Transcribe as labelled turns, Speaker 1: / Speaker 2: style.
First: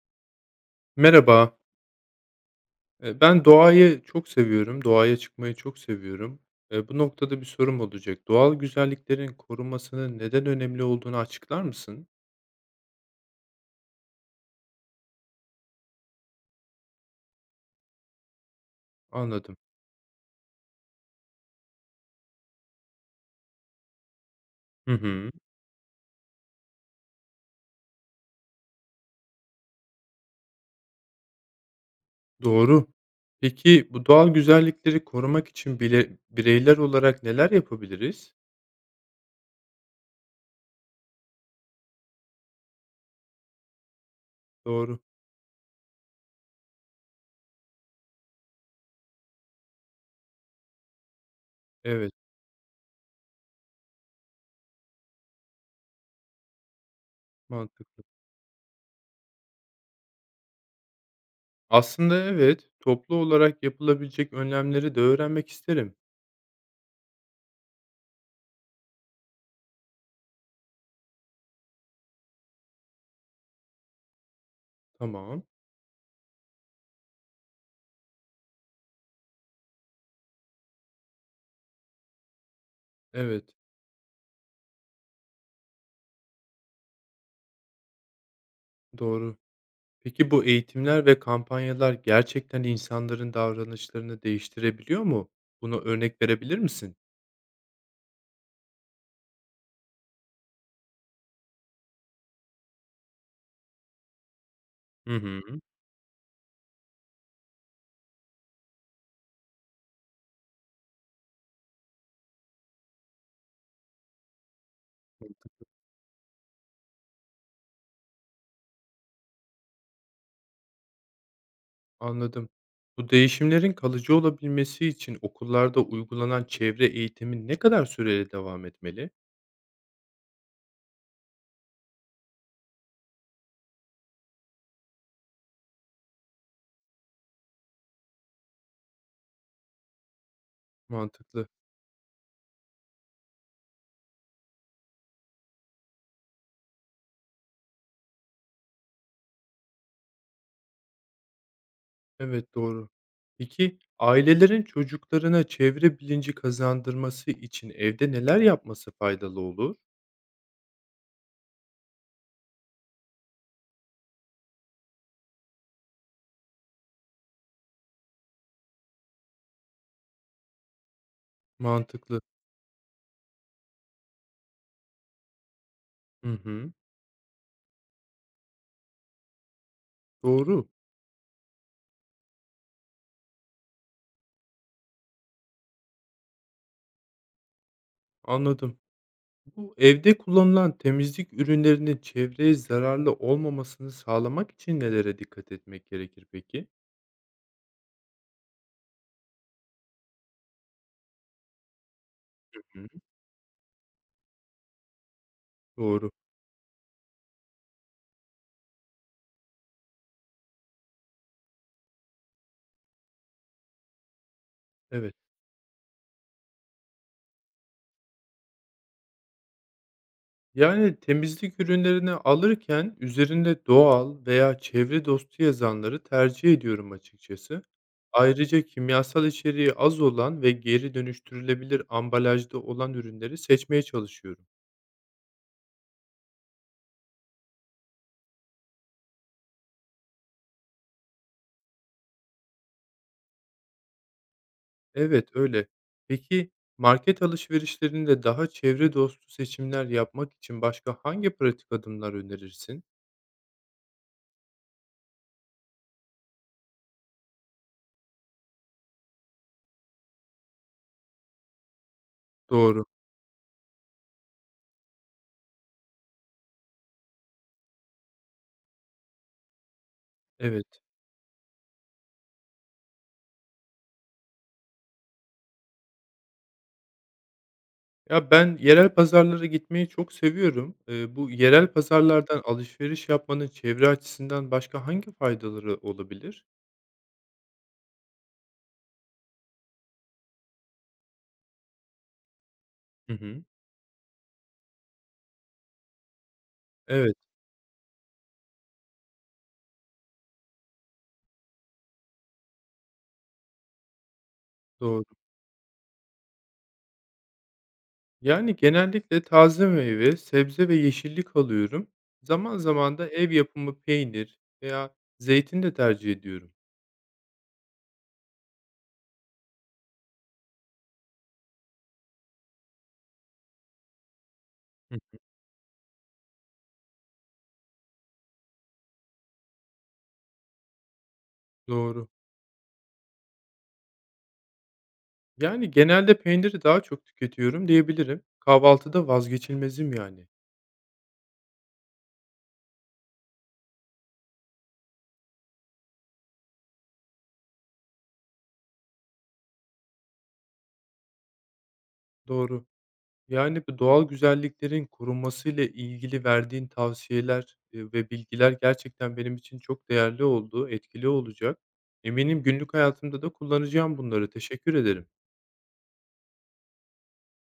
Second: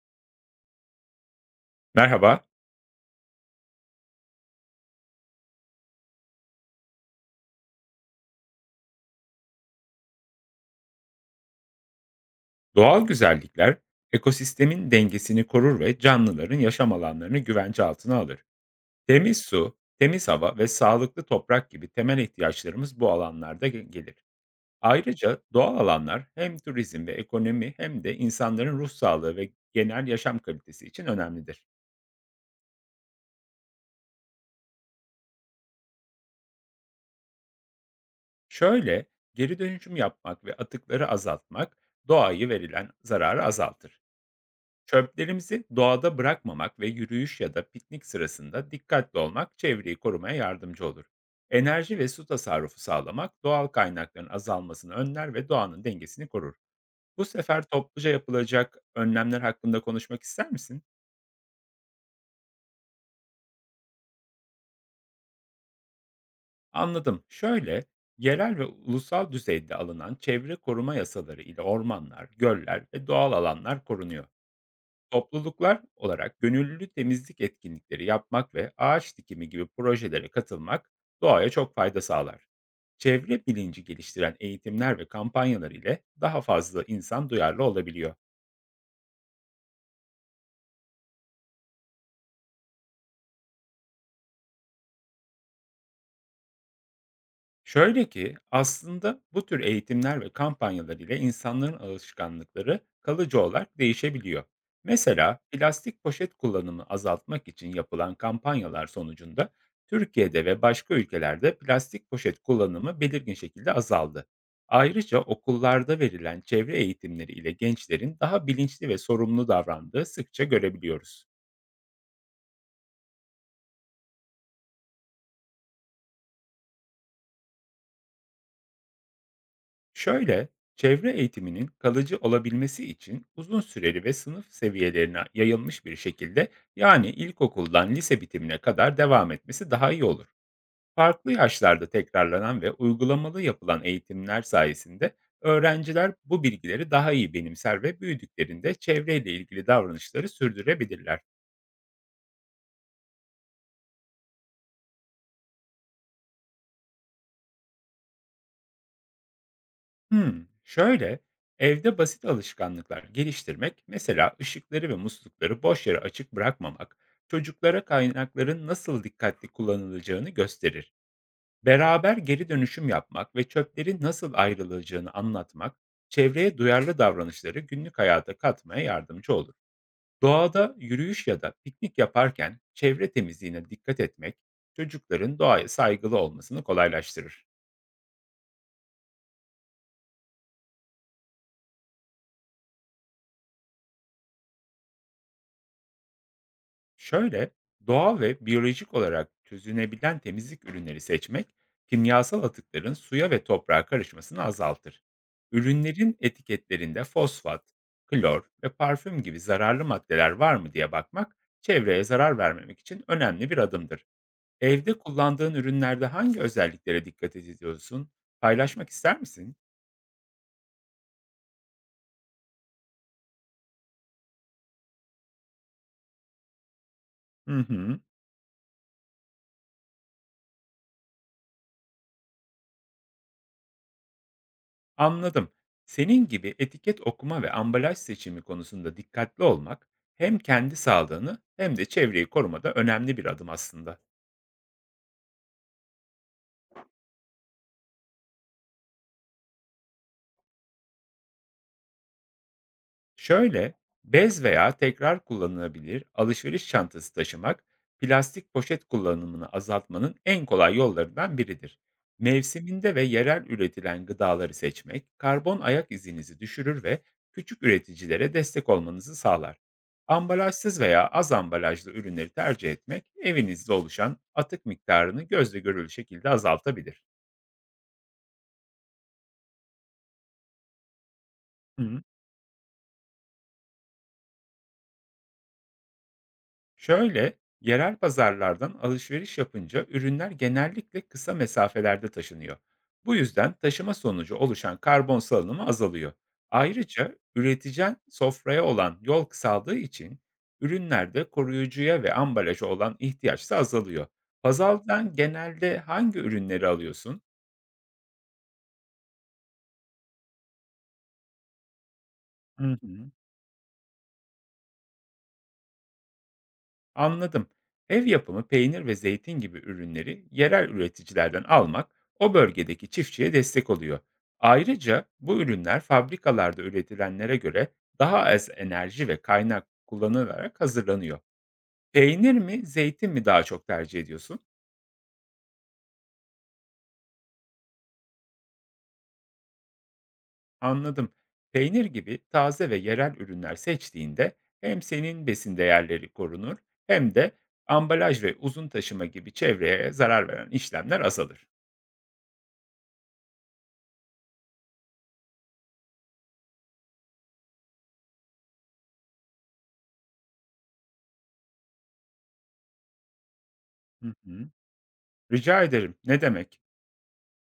Speaker 1: Merhaba.
Speaker 2: Merhaba.
Speaker 1: Ben doğayı çok seviyorum, doğaya çıkmayı çok seviyorum. Bu noktada bir sorum olacak. Doğal güzelliklerin korunmasının neden önemli olduğunu açıklar mısın?
Speaker 2: Doğal güzellikler ekosistemin dengesini korur ve canlıların yaşam alanlarını güvence altına alır. Temiz
Speaker 1: Anladım.
Speaker 2: su, temiz hava ve sağlıklı toprak gibi temel ihtiyaçlarımız bu alanlarda gelir.
Speaker 1: Hı hı.
Speaker 2: Ayrıca doğal alanlar hem turizm ve ekonomi hem de insanların ruh sağlığı ve genel yaşam kalitesi için önemlidir.
Speaker 1: Doğru. Peki bu doğal güzellikleri korumak için bile bireyler olarak neler yapabiliriz?
Speaker 2: Şöyle, geri dönüşüm yapmak ve atıkları azaltmak doğayı verilen zararı azaltır.
Speaker 1: Doğru.
Speaker 2: Çöplerimizi doğada bırakmamak ve yürüyüş ya da piknik sırasında dikkatli olmak çevreyi korumaya yardımcı olur. Enerji ve
Speaker 1: Evet,
Speaker 2: su tasarrufu sağlamak doğal kaynakların azalmasını önler ve doğanın dengesini korur. Bu sefer
Speaker 1: mantıklı.
Speaker 2: topluca yapılacak önlemler hakkında konuşmak ister misin?
Speaker 1: Aslında evet, toplu olarak yapılabilecek önlemleri de öğrenmek isterim.
Speaker 2: Anladım. Şöyle, yerel ve ulusal düzeyde alınan çevre koruma yasaları ile ormanlar, göller ve doğal alanlar korunuyor.
Speaker 1: Tamam.
Speaker 2: Topluluklar olarak gönüllü temizlik etkinlikleri yapmak ve ağaç dikimi gibi projelere katılmak doğaya çok fayda sağlar. Çevre
Speaker 1: Evet,
Speaker 2: bilinci geliştiren eğitimler ve kampanyalar ile daha fazla insan duyarlı olabiliyor.
Speaker 1: doğru. Peki bu eğitimler ve kampanyalar gerçekten insanların davranışlarını değiştirebiliyor mu? Buna örnek verebilir misin?
Speaker 2: Şöyle ki aslında bu tür eğitimler ve kampanyalar ile insanların alışkanlıkları kalıcı olarak değişebiliyor.
Speaker 1: Hı
Speaker 2: Mesela
Speaker 1: hı.
Speaker 2: plastik poşet kullanımı azaltmak için yapılan kampanyalar sonucunda Türkiye'de ve başka ülkelerde plastik poşet kullanımı belirgin şekilde azaldı. Ayrıca okullarda verilen çevre eğitimleri ile gençlerin daha bilinçli ve sorumlu davrandığı sıkça görebiliyoruz.
Speaker 1: Anladım. Bu değişimlerin kalıcı olabilmesi için okullarda uygulanan çevre eğitimi ne kadar süreli devam etmeli?
Speaker 2: Şöyle, çevre eğitiminin kalıcı olabilmesi için uzun süreli ve sınıf seviyelerine yayılmış bir şekilde, yani ilkokuldan lise bitimine kadar devam etmesi daha iyi olur. Farklı
Speaker 1: Mantıklı.
Speaker 2: yaşlarda tekrarlanan ve uygulamalı yapılan eğitimler sayesinde öğrenciler bu bilgileri daha iyi benimser ve büyüdüklerinde çevreyle ilgili davranışları sürdürebilirler.
Speaker 1: Evet, doğru. Peki ailelerin çocuklarına çevre bilinci kazandırması için evde neler yapması faydalı olur?
Speaker 2: Şöyle, evde basit alışkanlıklar geliştirmek, mesela ışıkları ve muslukları boş yere açık bırakmamak, çocuklara kaynakların nasıl dikkatli kullanılacağını gösterir. Beraber
Speaker 1: Mantıklı.
Speaker 2: geri dönüşüm yapmak ve çöplerin nasıl ayrılacağını anlatmak,
Speaker 1: Hı
Speaker 2: çevreye
Speaker 1: hı.
Speaker 2: duyarlı davranışları günlük hayata katmaya yardımcı olur.
Speaker 1: Doğru.
Speaker 2: Doğada yürüyüş ya da piknik yaparken çevre temizliğine dikkat etmek, çocukların doğaya saygılı olmasını kolaylaştırır.
Speaker 1: Anladım. Bu evde kullanılan temizlik ürünlerinin çevreye zararlı olmamasını sağlamak için nelere dikkat etmek gerekir peki?
Speaker 2: Şöyle, doğal ve biyolojik olarak çözünebilen temizlik ürünleri seçmek, kimyasal
Speaker 1: Hı.
Speaker 2: atıkların suya ve toprağa karışmasını azaltır.
Speaker 1: Doğru.
Speaker 2: Ürünlerin etiketlerinde fosfat, klor ve parfüm gibi zararlı maddeler var mı diye bakmak, çevreye zarar vermemek için önemli bir adımdır. Evde
Speaker 1: Evet.
Speaker 2: kullandığın ürünlerde hangi özelliklere dikkat ediyorsun? Paylaşmak ister misin?
Speaker 1: Yani temizlik ürünlerini alırken üzerinde doğal veya çevre dostu yazanları tercih ediyorum
Speaker 2: Hı
Speaker 1: açıkçası.
Speaker 2: hı.
Speaker 1: Ayrıca kimyasal içeriği az olan ve geri dönüştürülebilir ambalajda olan ürünleri seçmeye çalışıyorum.
Speaker 2: Anladım. Senin gibi etiket okuma ve ambalaj seçimi konusunda dikkatli olmak hem kendi sağlığını hem de çevreyi korumada önemli bir adım aslında.
Speaker 1: Evet, öyle. Peki, market alışverişlerinde daha çevre dostu seçimler yapmak için başka hangi pratik adımlar önerirsin?
Speaker 2: Şöyle, bez veya tekrar kullanılabilir alışveriş çantası taşımak, plastik poşet kullanımını azaltmanın en kolay yollarından biridir.
Speaker 1: Doğru,
Speaker 2: Mevsiminde ve yerel üretilen gıdaları seçmek, karbon ayak izinizi düşürür ve küçük üreticilere destek olmanızı sağlar.
Speaker 1: evet.
Speaker 2: Ambalajsız veya az ambalajlı ürünleri tercih etmek, evinizde oluşan atık miktarını gözle görülür şekilde azaltabilir.
Speaker 1: Ya, ben yerel pazarlara gitmeyi çok seviyorum. Bu yerel
Speaker 2: Hı.
Speaker 1: pazarlardan alışveriş yapmanın çevre açısından başka hangi faydaları olabilir?
Speaker 2: Şöyle, yerel pazarlardan alışveriş yapınca ürünler genellikle kısa mesafelerde taşınıyor.
Speaker 1: Hı
Speaker 2: Bu
Speaker 1: hı.
Speaker 2: yüzden taşıma sonucu oluşan karbon salınımı azalıyor.
Speaker 1: Evet,
Speaker 2: Ayrıca üreticen sofraya olan yol kısaldığı için ürünlerde koruyucuya ve ambalaja olan ihtiyaç da azalıyor.
Speaker 1: doğru.
Speaker 2: Pazardan genelde hangi ürünleri alıyorsun?
Speaker 1: Yani, genellikle taze meyve, sebze ve yeşillik alıyorum. Zaman
Speaker 2: Hı
Speaker 1: zaman da
Speaker 2: hı.
Speaker 1: ev yapımı peynir veya zeytin de tercih ediyorum.
Speaker 2: Anladım. Ev yapımı peynir ve zeytin gibi ürünleri yerel üreticilerden almak o bölgedeki çiftçiye destek oluyor.
Speaker 1: Hı.
Speaker 2: Ayrıca bu ürünler fabrikalarda üretilenlere göre daha az enerji ve kaynak kullanılarak hazırlanıyor.
Speaker 1: Doğru.
Speaker 2: Peynir mi, zeytin mi daha çok tercih ediyorsun?
Speaker 1: Yani, genelde peyniri daha çok tüketiyorum diyebilirim. Kahvaltıda vazgeçilmezim yani.
Speaker 2: Anladım. Peynir gibi taze ve yerel ürünler seçtiğinde hem senin besin değerleri korunur hem de ambalaj ve uzun taşıma gibi çevreye zarar veren işlemler azalır.
Speaker 1: Doğru. Yani, bu doğal güzelliklerin korunmasıyla ilgili verdiğin tavsiyeler, ve bilgiler gerçekten benim için çok değerli oldu, etkili olacak. Eminim günlük hayatımda da kullanacağım
Speaker 2: Hı
Speaker 1: bunları.
Speaker 2: hı.
Speaker 1: Teşekkür ederim.
Speaker 2: Rica ederim. Ne demek.